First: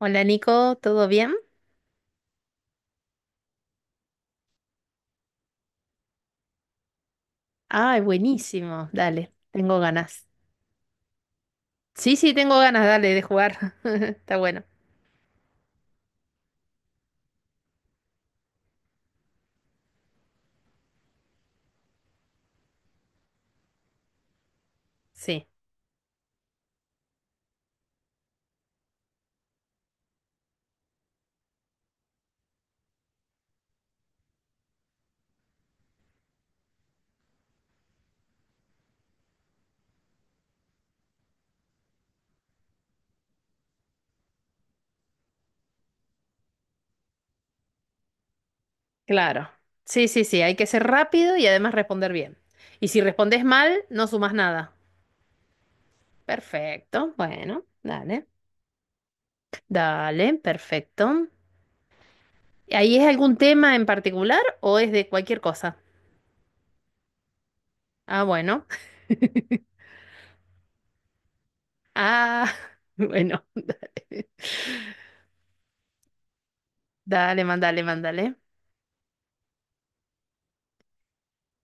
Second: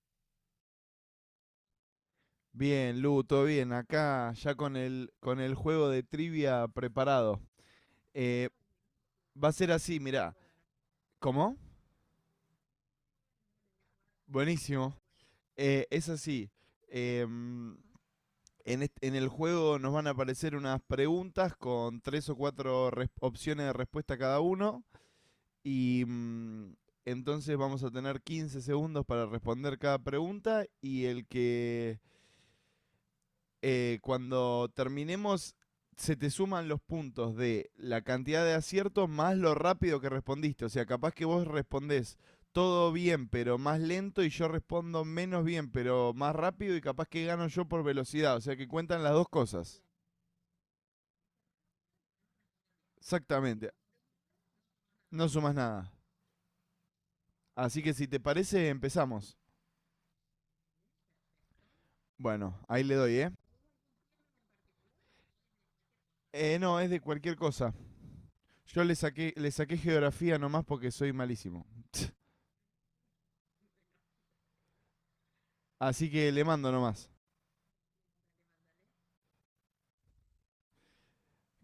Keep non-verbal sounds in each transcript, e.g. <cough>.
Hola Nico, ¿todo bien? Bien, Lu, todo bien. Acá ya con el juego de trivia preparado. Ay, Eh, buenísimo, dale, Va a ser tengo así, ganas. mirá. ¿Cómo? Sí, sí, tengo ganas, dale, de jugar. <laughs> Está bueno. Buenísimo. Es así. em, en el juego nos van a aparecer unas preguntas con tres o cuatro opciones de respuesta cada uno. Sí, Y entonces vamos a tener 15 segundos para responder cada pregunta. Y el que cuando terminemos, se te suman los puntos de la cantidad de aciertos más lo rápido que respondiste. O sea, capaz que vos respondés todo bien, pero más lento, y yo respondo menos bien, pero más rápido, y capaz que gano yo por velocidad. O sea, que cuentan las dos claro. cosas. Sí, sí, sí, hay que ser rápido y además responder bien. Y si respondes Exactamente. mal, no sumas nada. No sumas nada. Perfecto, bueno, Así que si te dale. parece, empezamos. Dale, perfecto. Bueno, ahí le ¿Ahí es doy, ¿eh? algún tema en particular o es de cualquier cosa? No, es de cualquier cosa. Ah, bueno. Yo <laughs> le saqué, le saqué geografía nomás porque soy malísimo. Ah, <laughs> bueno. Así que le mando nomás. Dale, mandale, mandale.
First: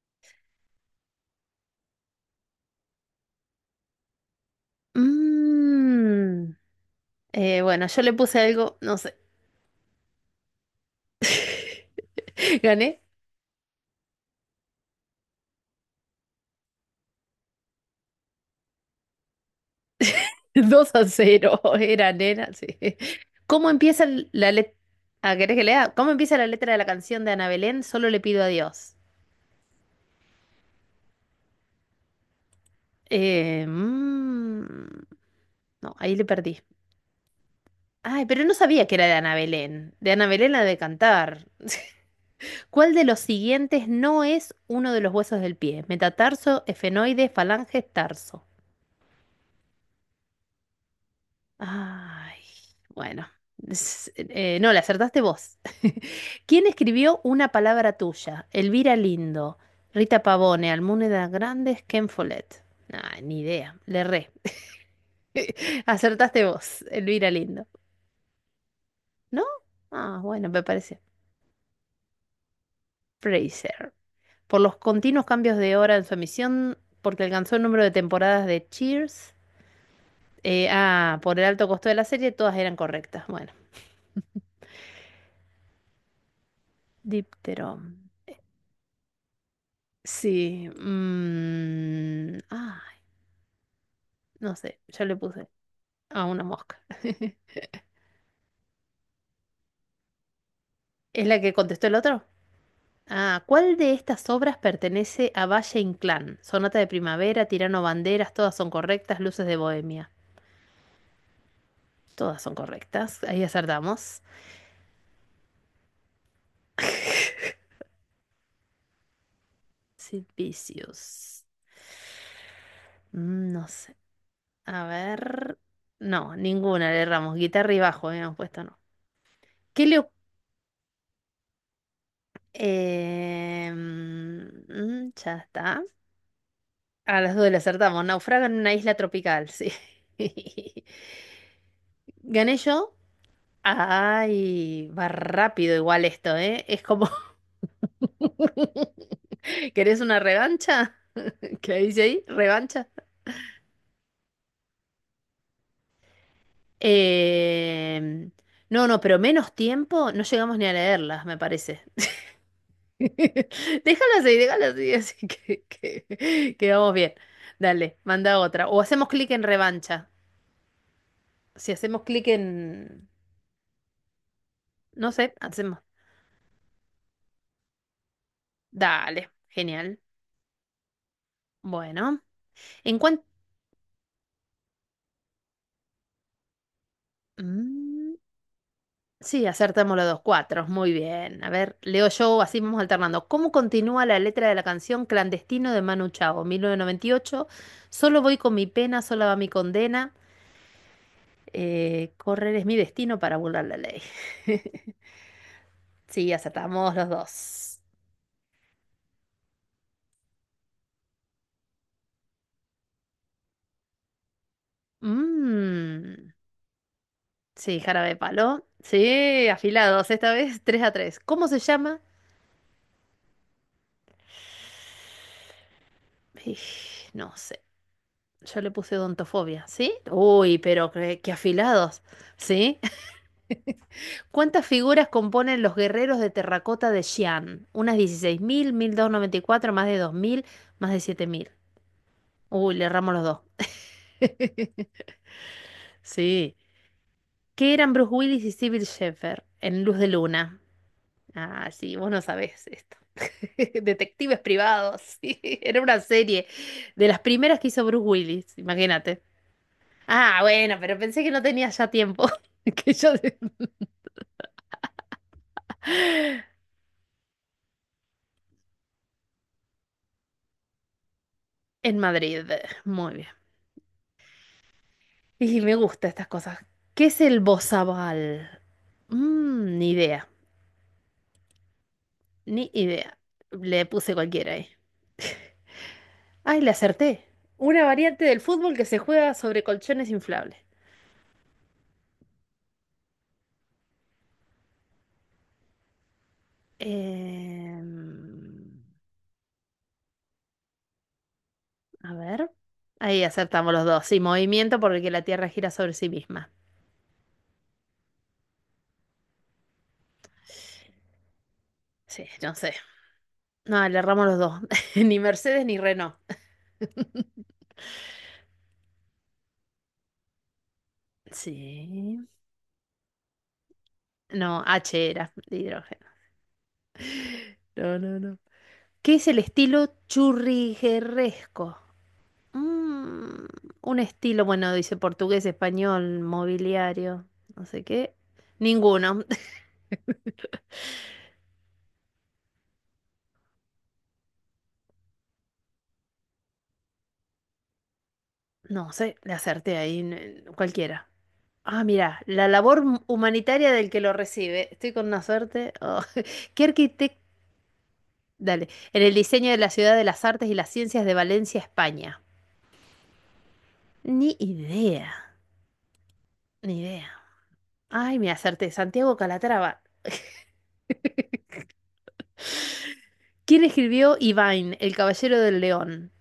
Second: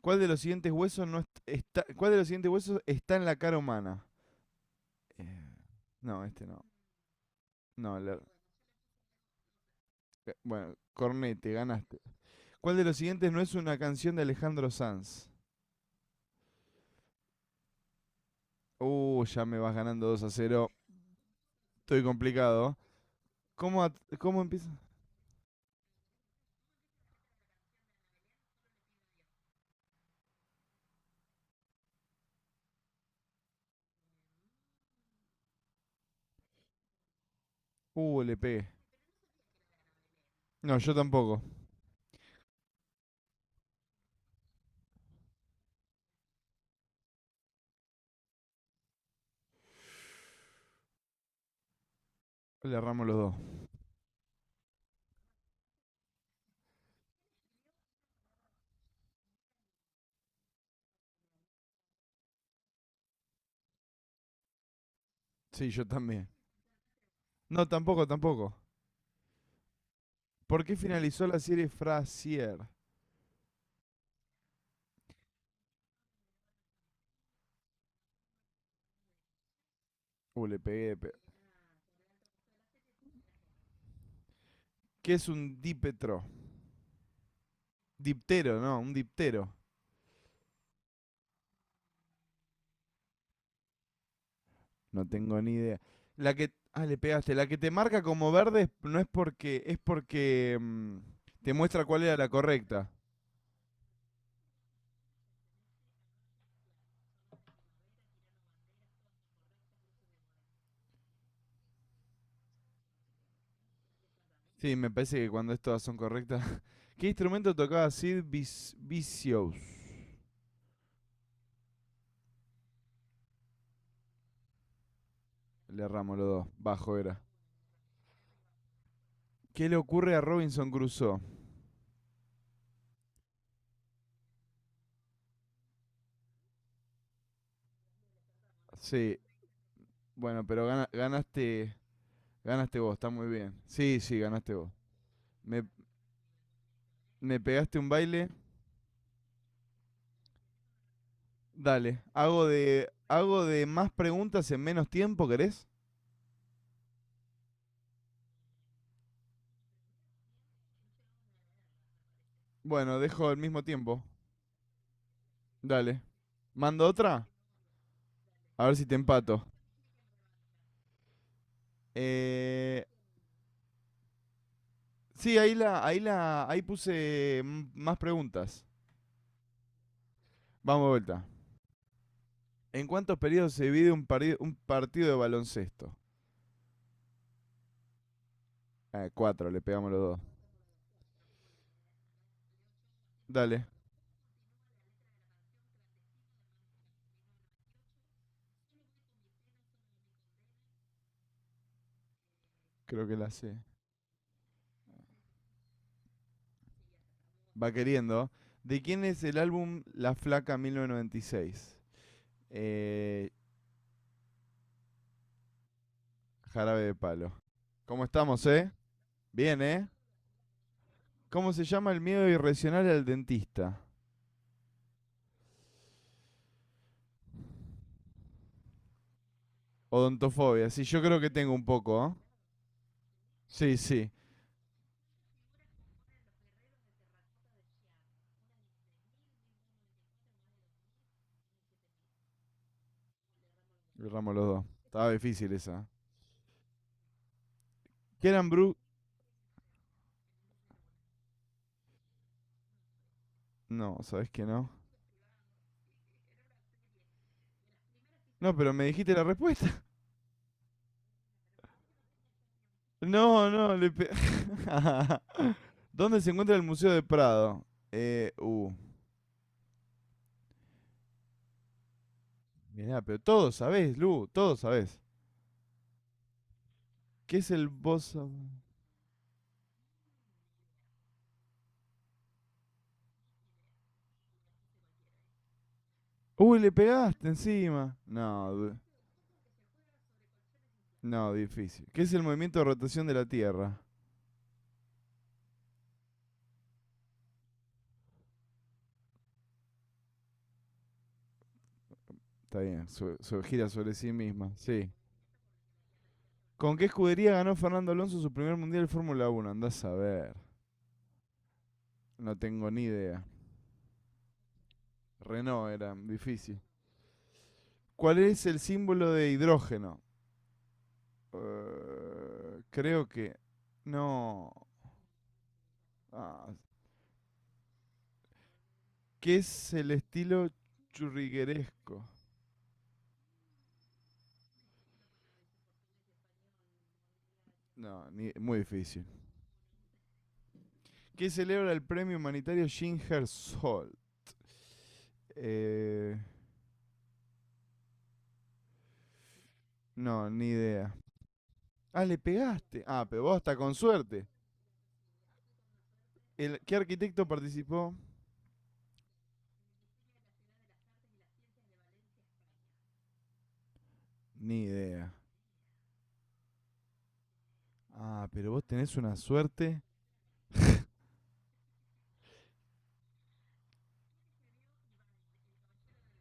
¿Cuál de los siguientes huesos está en la cara humana? Eh, no, este Mm, no. bueno, No, yo le puse algo, no sé. Bueno, Cornete, ganaste. <laughs> ¿Cuál de los Gané siguientes no es una canción de Alejandro Sanz? Ya me vas ganando 2-0. 2-0. Estoy Era nena, sí. complicado. ¿Cómo ¿Cómo, empieza cómo la empieza? letra? ¿Querés que lea? ¿Cómo empieza la letra de la canción de Ana Belén? Solo le pido a Dios. Eh, mm, no, ahí le perdí. Ay, Le pero no pegué. sabía que era de Ana Belén. De Ana Belén la de No, yo tampoco. cantar. <laughs> ¿Cuál de los siguientes no es uno de los huesos del pie? Metatarso, efenoide, falange, tarso. Ay, Le erramos los bueno. dos. No, le acertaste vos. <laughs> ¿Quién escribió Una palabra tuya? Elvira Lindo, Rita Pavone, Almudena Grandes, Ken Follett. Nah, ni idea. Le erré. Sí, yo <laughs> también. Acertaste vos, Elvira Lindo. No, tampoco, tampoco. ¿No? Ah, bueno, me ¿Por qué parece. finalizó la serie Frasier? Fraser. Por los continuos cambios de hora en su emisión, porque alcanzó el número de temporadas de Cheers. Le pegué. Ah, por el alto costo de la serie, todas eran correctas. Bueno, ¿Qué es un dipetro? Diptero. Diptero, no, un diptero. Sí, ay, no sé, yo No le tengo puse ni idea. a La una que. mosca. Ah, le pegaste. La <laughs> que te marca como verde no es porque, es porque, ¿Es la que te muestra contestó el cuál era otro? la correcta. Ah, ¿cuál de estas obras pertenece a Valle Inclán? Sonata de primavera, Tirano Banderas, todas son correctas, Luces de Bohemia. Todas son correctas, ahí acertamos. Sí, me parece que cuando es todas son correctas. <laughs> ¿Qué instrumento tocaba Sid Vicious? Sid Vicious. No sé, a ver. Le erramos los No, dos. ninguna Bajo le era. erramos, guitarra y bajo, habíamos puesto no. ¿Qué le ¿Qué le... oc- ocurre a Robinson Crusoe? Em, mm, Ya está. A las dos le acertamos. Naufraga en una isla Sí. tropical, sí. Bueno, pero <laughs> ganaste. Gané Ganaste vos, yo. está muy bien. Sí, sí, ganaste vos. Ay, va Me, rápido igual esto, ¿eh? Es como. me pegaste un baile. <laughs> ¿Querés una revancha? <laughs> ¿Qué dice Dale. ahí? ¿Revancha? Hago de más preguntas en menos tiempo, ¿querés? Eh, No, no, pero menos tiempo no llegamos ni a leerlas, me parece. Bueno, <laughs> dejo el mismo tiempo. Déjalas ahí, <laughs> así que, Dale. que, que ¿Mando vamos bien. otra? Dale, manda A otra. ver O si te hacemos clic en empato. revancha. Si hacemos clic Eh, en. No sé, sí, hacemos. Ahí puse más preguntas. Dale, genial. Vamos de vuelta. Bueno, ¿En en cuántos cuanto. periodos se divide un partido de baloncesto? Sí, Cuatro, le pegamos acertamos los los dos dos. cuatro. Muy bien. A ver, leo yo, así vamos alternando. ¿Cómo Dale, continúa la letra de la canción Clandestino de Manu Chao, 1998? Solo voy con mi pena, sola va mi condena. Correr es mi creo que destino la para sé. burlar la ley. <laughs> Sí, acertamos los Va dos. queriendo. ¿De quién es el álbum La Flaca 1996? Eh, Mm, Jarabe de Palo. sí, ¿Cómo jarabe de estamos, palo. eh? Sí, Bien, ¿eh? afilados, esta vez 3-3. ¿Cómo ¿Cómo se se llama llama? el miedo irracional al dentista? Ij, no sé. Yo le puse odontofobia, ¿sí? Uy, Odontofobia. Sí, pero yo qué, creo que qué tengo un afilados, poco, ¿eh? ¿sí? Sí, sí. <laughs> ¿Cuántas figuras componen los guerreros de terracota de Xi'an? Unas 16.000, 1.294, más de 2.000, más de 7.000. Uy, le erramos los dos. Erramos los dos. Estaba difícil esa. Sí. ¿Qué eran Bruce Willis Kieran y Bru... Sybil Shepherd en Luz de Luna? Ah, sí, vos no sabés esto. <laughs> No, ¿sabes Detectives que no? privados, sí. Era una serie de las primeras que hizo Bruce No, Willis, pero me dijiste imagínate. la respuesta. <laughs> Ah, bueno, pero pensé que no tenía ya tiempo. <laughs> Que yo. No, no, <laughs> ¿Dónde se encuentra el Museo de Prado? Eh, uh. En Madrid, Mirá, muy pero bien. todos sabés, Lu, todos sabés. Y me gustan estas cosas. ¿Qué es ¿Qué el es el bozo? bozabal? Ni idea, ni idea. Le puse cualquiera ahí. <laughs> Uy, Ay, le le acerté. pegaste Una encima. variante del fútbol No, que se juega sobre colchones inflables. no, difícil. ¿Qué es el movimiento de rotación de la Tierra? Em, a ver. Está bien, Ahí gira acertamos los sobre dos. sí Sí, misma, movimiento sí. porque la Tierra gira sobre sí misma. ¿Con qué escudería ganó Fernando Alonso su primer mundial de Fórmula Uno? Andás a ver. Sí, No no tengo sé. ni idea. No, le erramos los dos. <laughs> Ni Mercedes Renault ni era Renault. difícil. ¿Cuál es el símbolo de hidrógeno? Sí. Creo que. No. No, H era de hidrógeno. Ah. No, no, no. ¿Qué es ¿Qué el es el estilo estilo churrigueresco? churrigueresco? Mm, un estilo, bueno, dice portugués, español, mobiliario, no sé No, qué. Muy difícil. Ninguno. <laughs> ¿Qué celebra el premio humanitario Ginger Sol? Eh, No sé, le acerté ahí, no, ni idea. cualquiera. Ah, Ah, le mira, la labor pegaste. Ah, pero vos hasta humanitaria con del que lo suerte. recibe. Estoy con una suerte. Oh, <laughs> ¿Qué ¿Qué arquitecto? arquitecto participó? Dale. En el diseño de la Ciudad de las Artes y las Ciencias de Valencia, España. Ni Ni idea, idea. ni idea. Ay, Ah, me pero vos acerté. tenés Santiago una Calatrava. suerte. ¿Quién escribió Ivain, El Caballero del León?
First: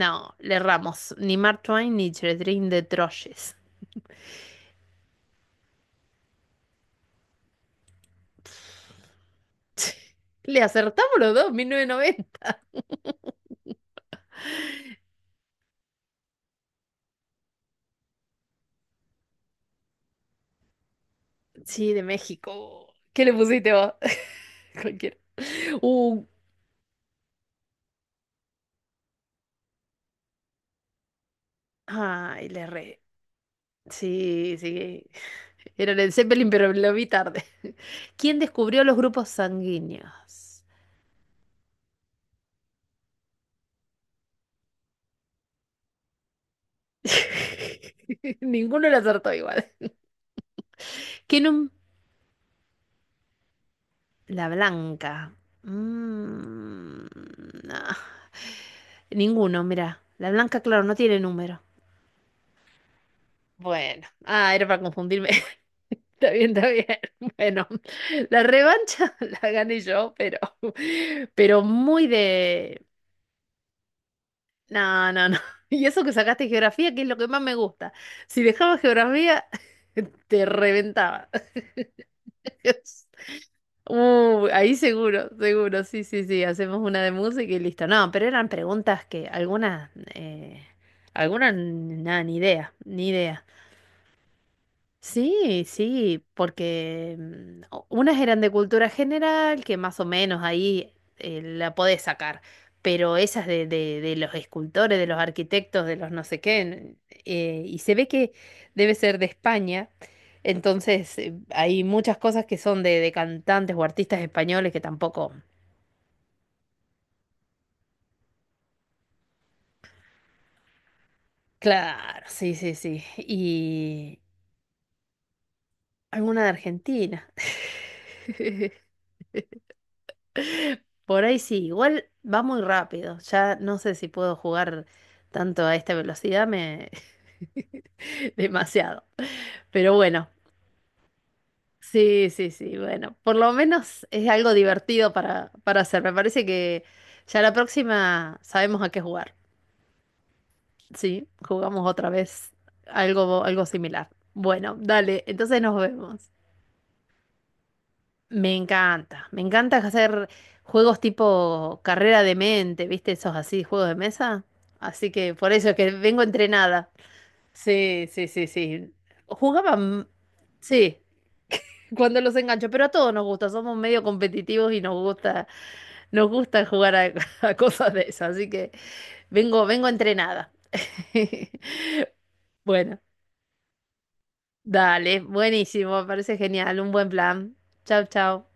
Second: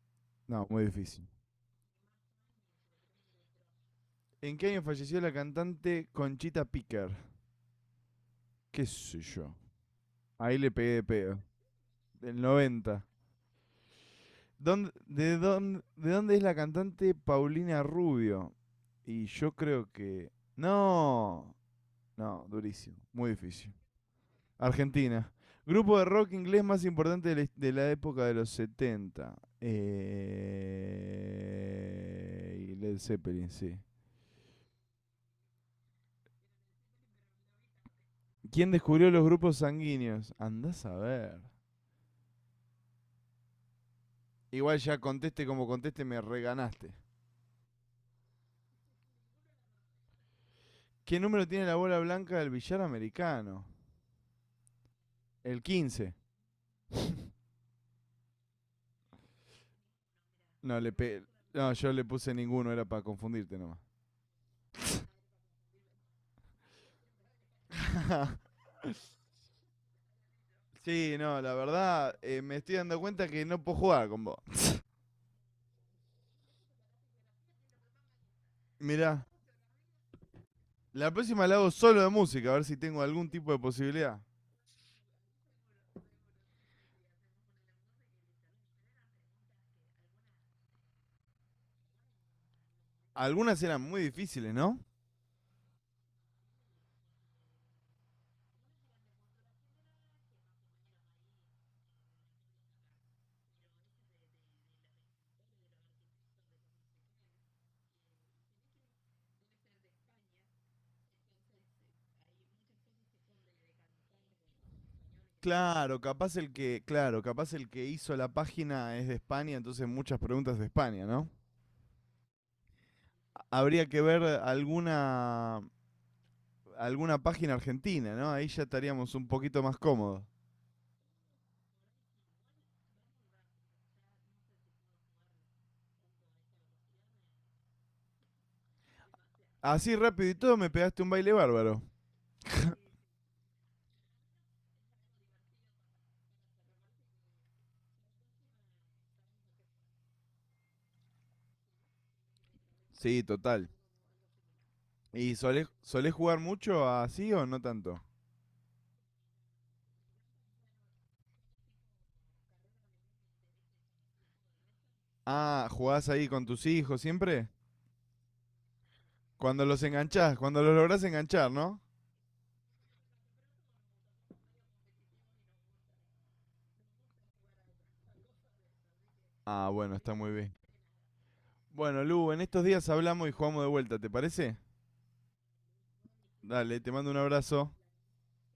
No, le No, muy erramos. difícil. Ni Mark Twain ni Catherine de Troyes. ¿En qué año falleció la cantante Conchita Picker? ¿Qué sé yo? <laughs> Ahí Le le pegué de acertamos los pedo. dos, mil novecientos Del noventa. 90. ¿De dónde es la cantante Paulina Rubio? Y yo creo que... No. Sí, de No, México. durísimo. ¿Qué Muy le pusiste difícil. vos? <laughs> Cualquiera. Argentina. Grupo de Uh, rock inglés más importante de de la época de los 70. Ay, le Y Led erré. Zeppelin, sí. Sí, sí. Era en el Zeppelin, pero lo vi tarde. <laughs> ¿Quién ¿Quién descubrió los descubrió los grupos grupos sanguíneos? sanguíneos? Andás a ver. Igual ya conteste como conteste, me reganaste. <laughs> Ninguno le acertó igual. ¿Qué ¿Qué, número tiene num- la bola blanca del billar americano? La blanca. El 15. Mm, ah. <sighs> Ninguno, mira. La blanca, No, claro, no tiene número. no yo le puse ninguno, era para confundirte nomás. Bueno, ah, era para confundirme. <laughs> Está bien, está bien. <laughs> Bueno, la <laughs> revancha <laughs> la gané yo, pero. sí, <laughs> no, la Pero muy verdad, me estoy de. dando cuenta que no puedo jugar con vos. No, no, no. <laughs> Y eso que sacaste geografía, que es lo que más me gusta. Si dejaba Mirá, geografía, <laughs> te la reventaba. próxima la hago solo de música, a ver si <laughs> tengo algún tipo de posibilidad. Ahí seguro, seguro, sí, sí, sí, hacemos una de música y listo. No, pero eran preguntas que algunas, nada, ni idea, ni idea. Algunas eran muy difíciles, ¿no? Sí, sí, porque unas eran de cultura general, que más o menos ahí la podés sacar, pero esas de los escultores, de los arquitectos, de los no sé qué, y se ve que debe ser de España, entonces hay muchas cosas que son de cantantes o artistas españoles que tampoco. Claro, capaz el que hizo la página es de España, entonces muchas preguntas de España, ¿no? Claro, sí, sí, sí, Habría que y ver alguna de alguna Argentina. página argentina, ¿no? Ahí ya <laughs> estaríamos un poquito más cómodos. Por ahí sí, igual va muy rápido. Ya no sé si puedo jugar tanto a esta velocidad, me. <laughs> Demasiado. Pero Así bueno, rápido y todo me pegaste un baile bárbaro. sí, sí, sí, bueno, por lo menos es algo divertido para hacer. Me parece que ya la próxima sabemos a qué jugar. Sí, jugamos otra vez Sí, algo total. similar. Bueno, dale, ¿Y entonces nos solés vemos. jugar mucho así o no tanto? Me encanta hacer juegos tipo carrera de mente, ¿viste? Esos así, juegos de mesa. Así que por Ah, eso es que ¿jugás vengo ahí con tus entrenada. hijos siempre? Sí, sí, sí, sí. Cuando los Jugaban, enganchás, cuando los sí, lográs enganchar, ¿no? cuando los engancho, pero a todos nos gusta, somos medio competitivos y nos gusta jugar a, <laughs> a cosas de esas, así que vengo, Ah, vengo bueno, está muy entrenada. bien. <laughs> Bueno, Lu, en estos días Bueno, hablamos y jugamos de vuelta, ¿te parece? dale, buenísimo, me parece genial, Dale, un te buen mando un plan. abrazo. Chao, chao.